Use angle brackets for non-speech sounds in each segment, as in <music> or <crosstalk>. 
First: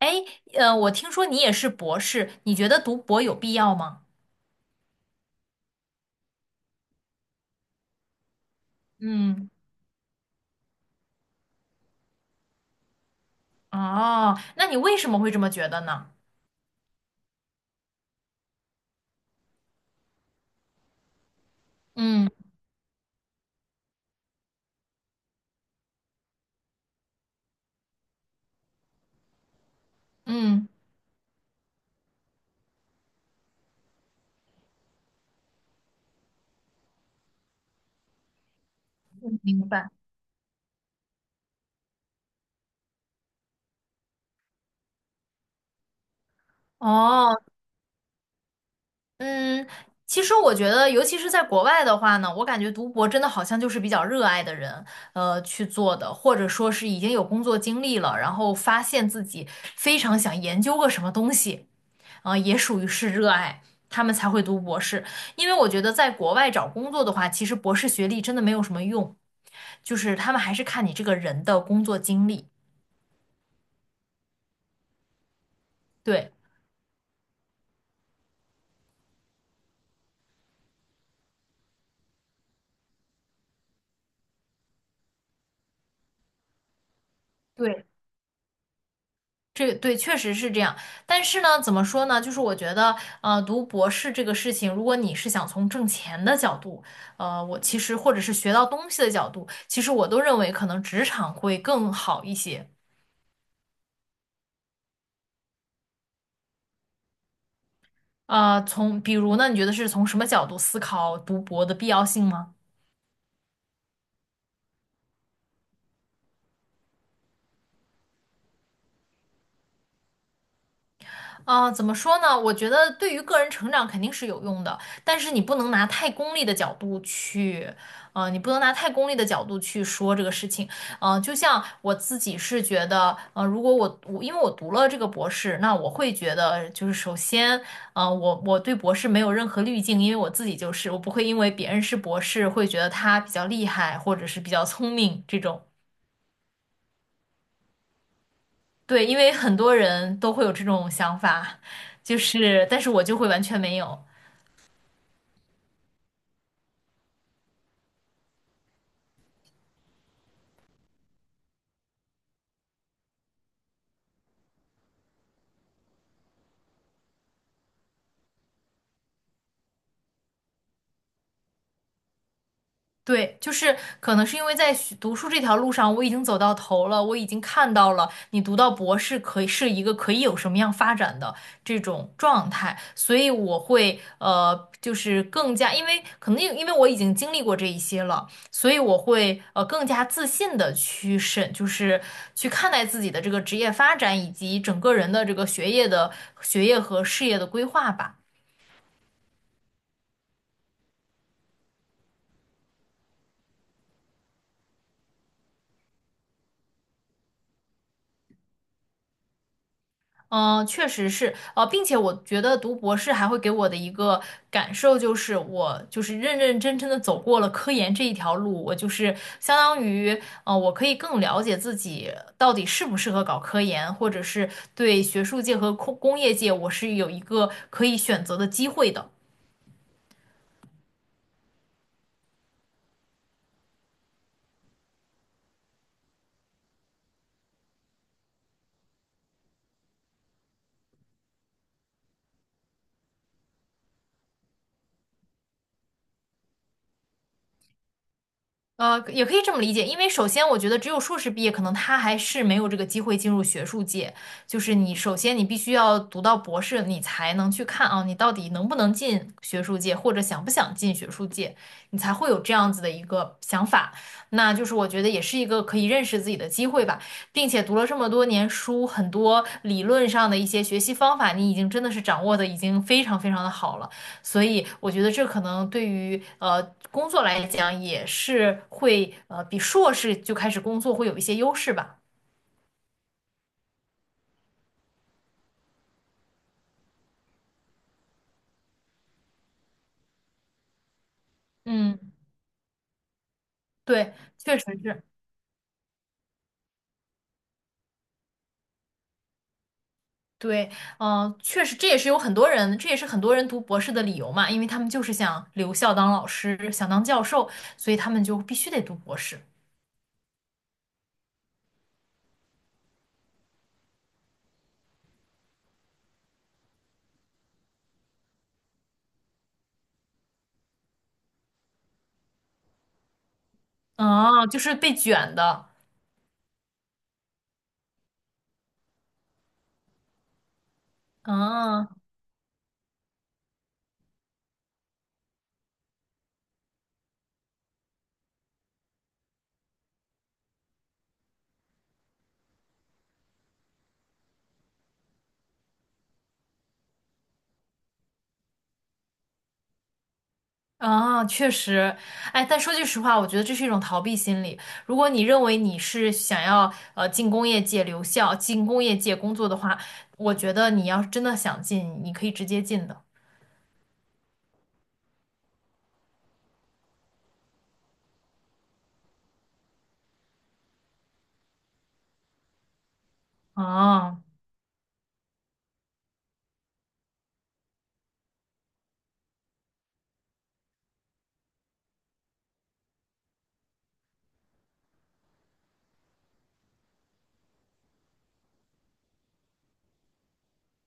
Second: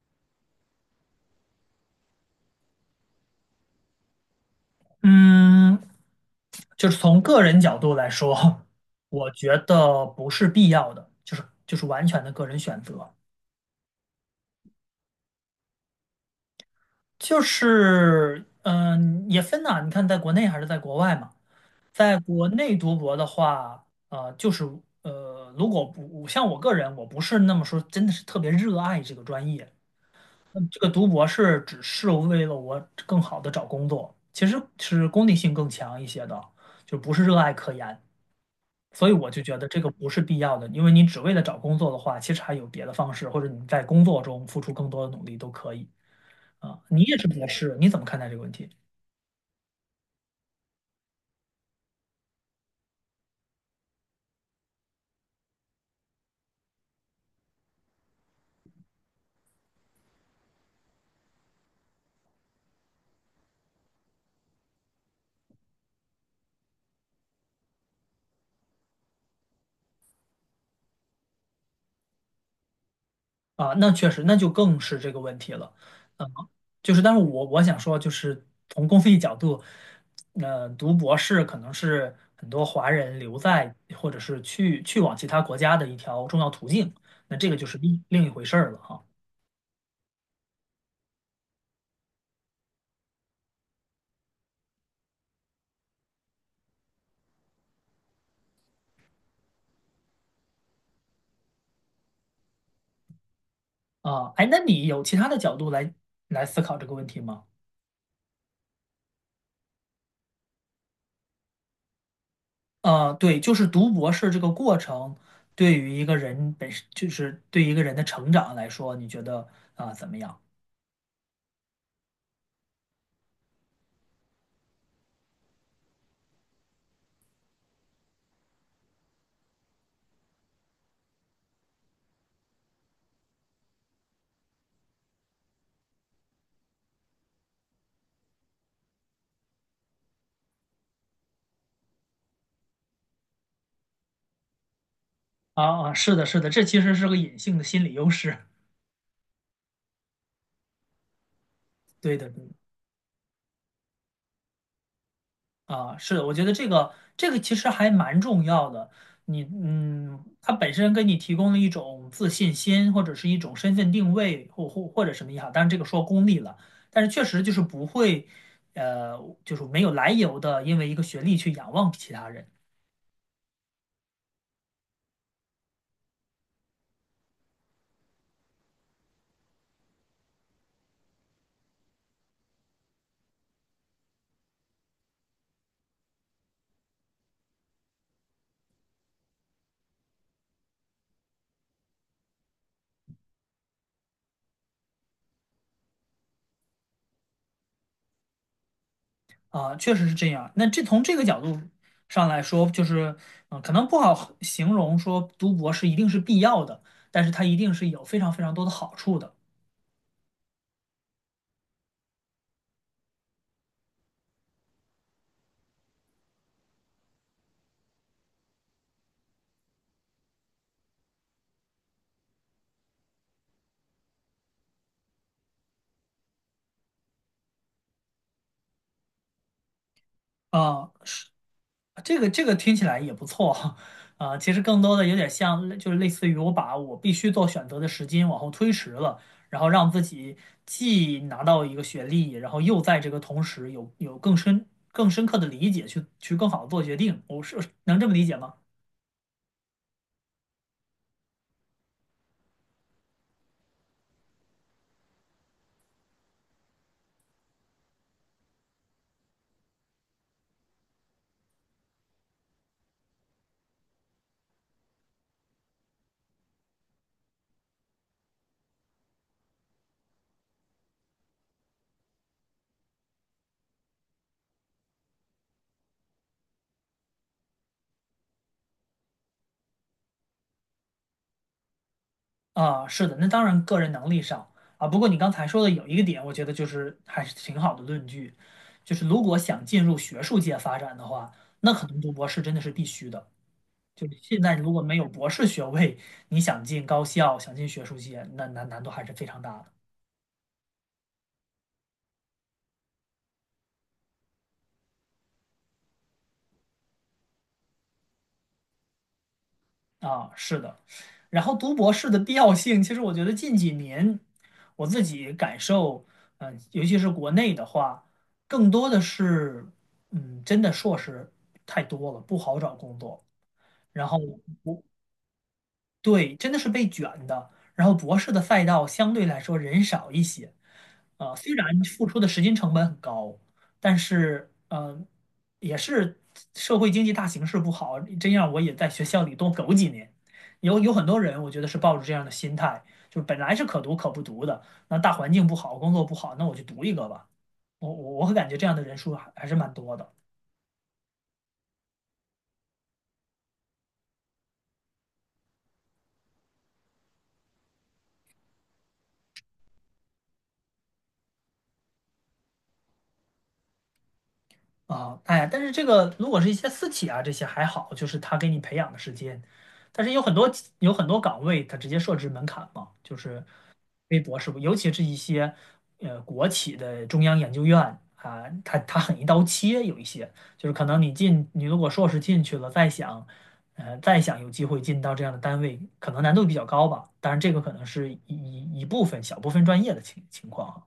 哎，我听说你也是博士，你觉得读博有必要吗？嗯，就是从个人角度来说，我嗯，觉得不是必要的，就是完全的个人选择。哦，那你为什么会这么觉得呢？就是也分呐、你看在国内还是在国外嘛。在嗯国内读博的话，就是如果不像我个人，我不是那么说，真的是特别热爱这个专业。嗯，这个读博是只是为了我更好的找工作，其实是功利性更强一些的，就不是热爱科研。所以我就觉明得这白。个不是必要的，因为你只为了找工作的话，其实还有别的方式，或者你在工作中付出更多的努力都可以啊。你也是哦，博士，你怎么看待这个问题嗯，其实我觉得，尤其是在国外的话呢，我感觉读博真的好像就是比较热爱的人，去做的，或者说是已经有工作经历了，然后发现自己非常想研究个什么东西。也属于是热爱，他们才会读博士。因为我觉得在国外找工作的话，其实博士学历真的没有什么用，就是他们还是看你这个人的工作经历。啊？那确实，那就更是这个问题了。嗯，对。就是，但是我想说，就是从公益角度，读博士可能是很多华人留在或者是去往其他国家的一条重要途径，那这个就是对，另一回事儿了哈。这对确实是这样，但是呢，怎么说呢？就是我觉得，读博士这个事情，如果你是想从挣钱的角度，我其实或者是学到东西的角度，其实我都认为可能职场会更好一些。啊，哎，那你有其他的角度来思考这个问题吗？从比如呢，你觉得是从什么角度思考读博的必要性吗？对，就是读博士这个过程，对于一个人本身，就是对一个人的成长来说，你觉得啊、怎么样？啊，怎么说呢？我觉得对于个人成长肯定是有用的，但是你不能拿太功利的角度去，你不能拿太功利的角度去说这个事情。就像我自己是觉得，如果我因为我读了这个博士，那我会觉得就是首先，我对博士没有任何滤镜，因为我自己就是，我不会因为别人是博士会觉得他比较厉害或者是比较聪明这种。啊啊，是的，是的，这其实是个隐性的心理优势。<laughs> 对，因为很多人都会有这种想法，对就的，对的是，但是我就会完全没有。啊，是的，我觉得这个其实还蛮重要的。你它本身给你提供了一种自信心，或者是一种身份定位，或者什么也好。当然，这个说功利了，但是确实就是不会，呃，就是没有来由的，因为一个学历去仰望其他人。对，就是可能是因为在学读书这条路上，我已经走到头了，我已经看到了你读到博士可以是一个可以有什么样发展的这种状态，所以我会就是更加，因为可能因为我已经经历过这一些了，所以我会更加自信的去审，就是去看待自己的这个职业发展以及整个人的这个学业和事业的规划吧。啊，确实是这样。那这从这个角度上来说，就是，可能不好形容说读博士一定是必要的，但是它一定是有非常非常多的好处的。嗯，确实是，并且我觉得读博士还会给我的一个感受就是，我就是认认真真的走过了科研这一条路，我就是相当于，我可以更了解自己到底适不适合搞科研，或者是对学术界和工业界，我是有一个可以选择的机会的。啊，是这个听起来也不错哈。啊，其实更多的有点像，就是类似于我把我必须做选择的时间往后推迟了，然后让自己既拿到一个学历，然后又在这个同时有更深刻的理解去更好的做决定。我是能这么理解吗？也可以这么理解，因为首先我觉得只有硕士毕业，可能他还是没有这个机会进入学术界。就是你首先你必须要读到博士，你才能去看啊，你到底能不能进学术界，或者想不想进学术界，你才会有这样子的一个想法。那就是我觉得也是一个可以认识自己的机会吧，并且读了这么多年书，很多理论上的一些学习方法，你已经真的是掌握的已经非常非常的好了。所以我觉得这可能对于工作来讲也是会比硕士就开始工作会有一些优势吧。啊，是的，那当然个人能力上啊。不过你刚才说的有一个点，我觉得就是还是挺好的论据，就是如果想进入学术界发展的话，那可嗯能读博士真的是必须的。就对，是现在确实如果没是。有博士学位，你想进高校、想进学术界，那难度还是非常大的。对，嗯、确实，这也是有很多人，这也是很多人读博士的理由嘛，因为他们就是想留校当老师，想当教授，所以他们就必须得读博士。啊，是的。然后读博士的必要性，其实我觉得近几年我自己感受，尤其是国内的话，更多的是，真的硕士太多了，不好找工作。然后啊，就是被卷的。对，真的是被卷的。然后博士的赛道相对来说人少一些，虽然啊付出的时间成本很高，但是也是社会经济大形势不好，这样我也在学校里多苟几年。有很多人，我觉得是抱着这样的心态，就是本来是可读可不读的，那大环境不好，工作不好，那我就读一个吧。我感觉这样的人数还是蛮多的。啊，确实，哎，但说句实话，我觉得这是一种逃避心理。如果你认为你是想要进工业界留校、进工业界工作的话，我觉得你要是真的想进，你可以直接进的。啊，哎但是这个如果是一些私企啊，这些还好，就是他给你培养的时间，但是有很多岗位，他直接设置门槛嘛，就是微啊，博是不，尤其是一些国企的中央研究院啊，他很一刀切，有一些就是可能你进，你如果硕士进去了，再想再想有机会进到这样的单位，可能难度比较高吧，当然这个可能是一部分小部分专业的情况。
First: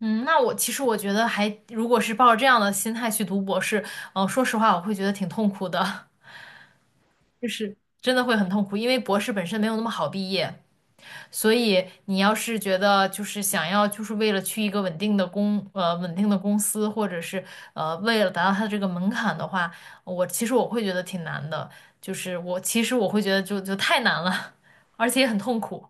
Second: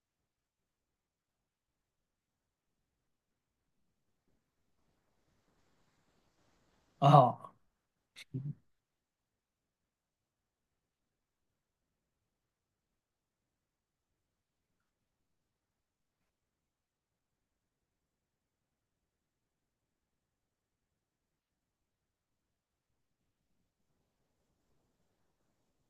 嗯，那我其实我觉得还，如果是抱着这样的心态去读博士，嗯，说实话，我会觉得挺痛苦的，啊 <laughs> 就啊是真的会很痛苦，因为博士本身没有那么好毕业。所以你要是觉得就是想要就是为了去一个稳定的稳定的公司，或者是为了达到它这个门槛的话，我其实我会觉得挺难的，就是我其实我会觉得就太难了，<laughs> 而且也很痛苦。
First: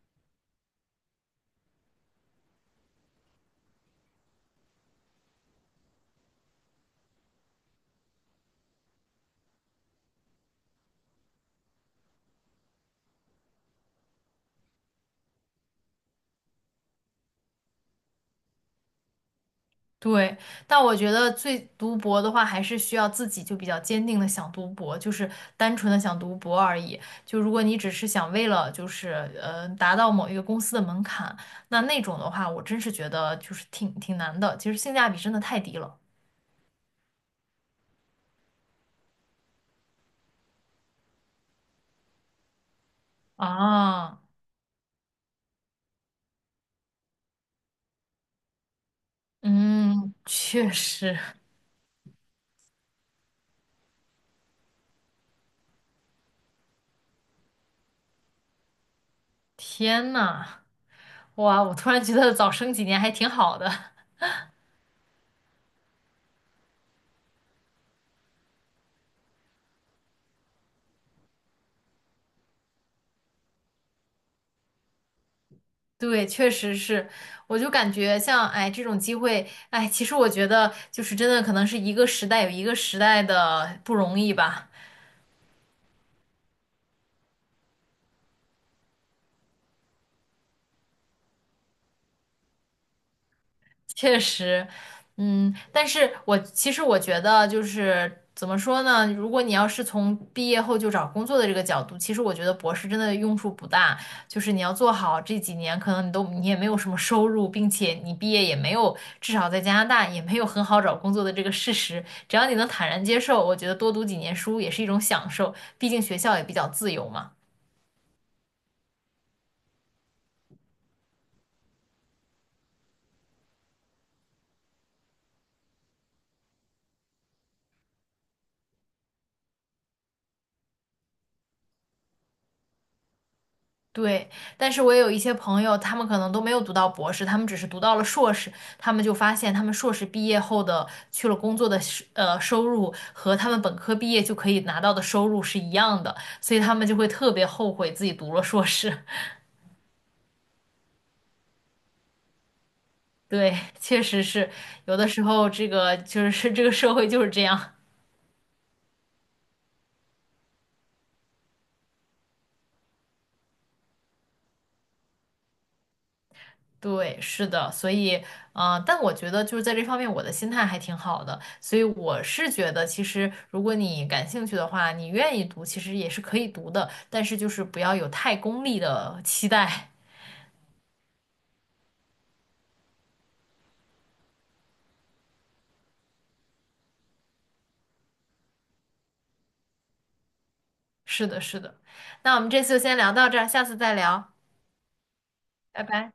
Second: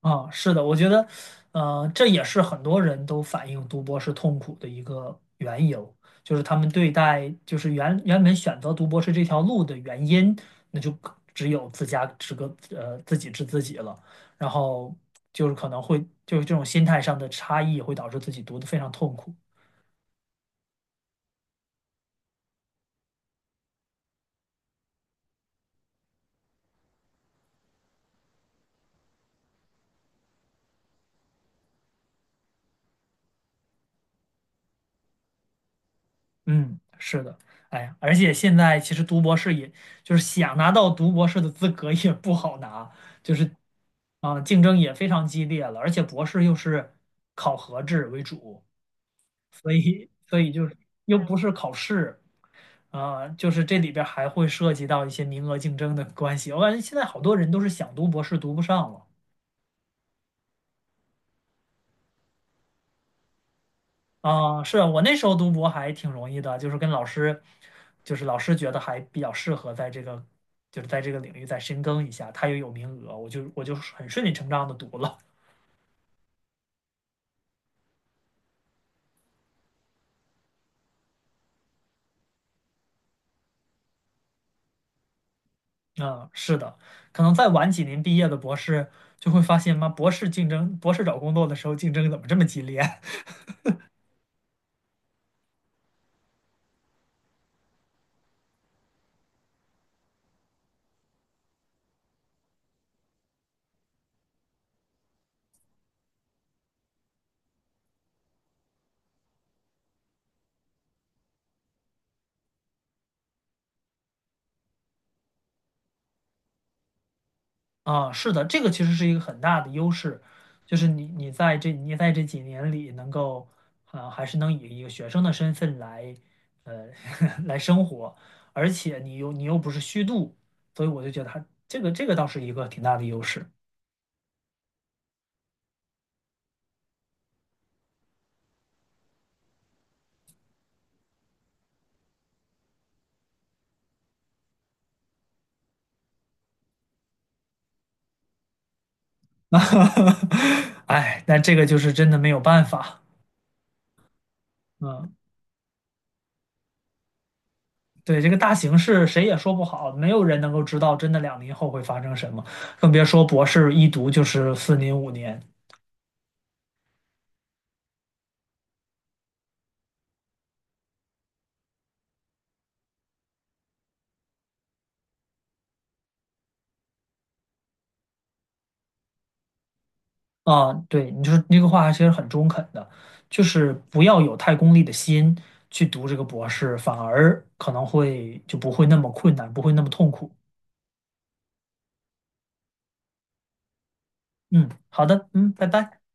啊，是的，我觉得，这也是很多人都反映读博是痛苦的一个缘由，就是他们对待，就是原本选择读博士这条路的原因，那就可只有自己知自己了，然后就是可能会就是这种心态上的差异会导致自己读的非常痛苦。对，但我觉得最读博的话，还是需要自己就比较坚定的想读博，就是单纯的想读博而已。就如果你只是想为了就是达到某一个公司的门槛，那种的话，我真是觉得就是挺难的。其实性价比真的太低了嗯，是的，哎呀，而且现在其实读博士也，就是想拿到读博士的资格也不好拿，就是啊。啊，竞争也非常激烈了，而且博士又是考核制为主，所以嗯，所以就确是实，又不是考试，啊，就是这里边儿还会涉及到一些名额竞争的关系。我感觉现在好多人都是想读博士读不上了。天呐，哇，我突然觉得早生几年还挺好的。<laughs> 啊，是我那时候读博还挺容易的，就是跟老师，就是老师觉得还比较适合在这个，就是在这个领域再深耕一下，他也有名额，我就很顺理成章的读了。对，确实是，我就感觉像哎这种机会，哎，其实我觉得就是真的可能是一个时代有一个时代的不容易吧。嗯，是的，可能再晚几年毕业的博士就会发现，妈，博士竞争，博士找工作的时候竞争怎么这么激烈？确实，嗯，但是我其实我觉得就是怎么说呢？如果你要是从毕业后就找工作的这个角度，其实我觉得博士真的用处不大。就是你要做好这几年，可能你也没有什么收入，并且你毕业也没有，至少在加拿大也没有很好找工作的这个事实。只要你能坦然接受，我觉得多读几年书也是一种享受，毕竟学校也比较自由嘛。啊，是的，这个其实是一个很大的优势，就是你在这几年里能够，啊，还是能以一个学生的身份来，呃，<laughs> 来生活，而且你又不是虚度，所以我就觉得他这个倒是一个挺大的优势。对，但是我也有一些朋友，他们可能都没有读到博士，他们只是读到了硕士，他们就发现他们硕士毕业后的去了工作的是收入和他们本科毕业就可以拿到的收入是一样的，所以他们就会特别后悔自己读了硕士。<laughs> <laughs> 哎，但这个就是真的没有办法。对，确实是，有的嗯，时候这个就是这个社会就是这样。对，这个大形势谁也说不好，没有人能够知道真的2年后会发生什么，更别说博士一读就是4年5年。对，是的，所以，但我觉得就是在这方面，我的心态还挺好的，所以我是觉得，其实如果你感兴趣的话，你愿意读，其实也是可以读的，但是就是不要有太功利的期待。啊，对，你就是那个话其实很中肯的，就是不要有太功利的心去读这个博士，反而可能会就不会那么困难，不会那么痛苦。<laughs> 是的，是的。那我们这次就先聊到这儿，下次再聊，嗯，好的，嗯，拜拜拜。拜。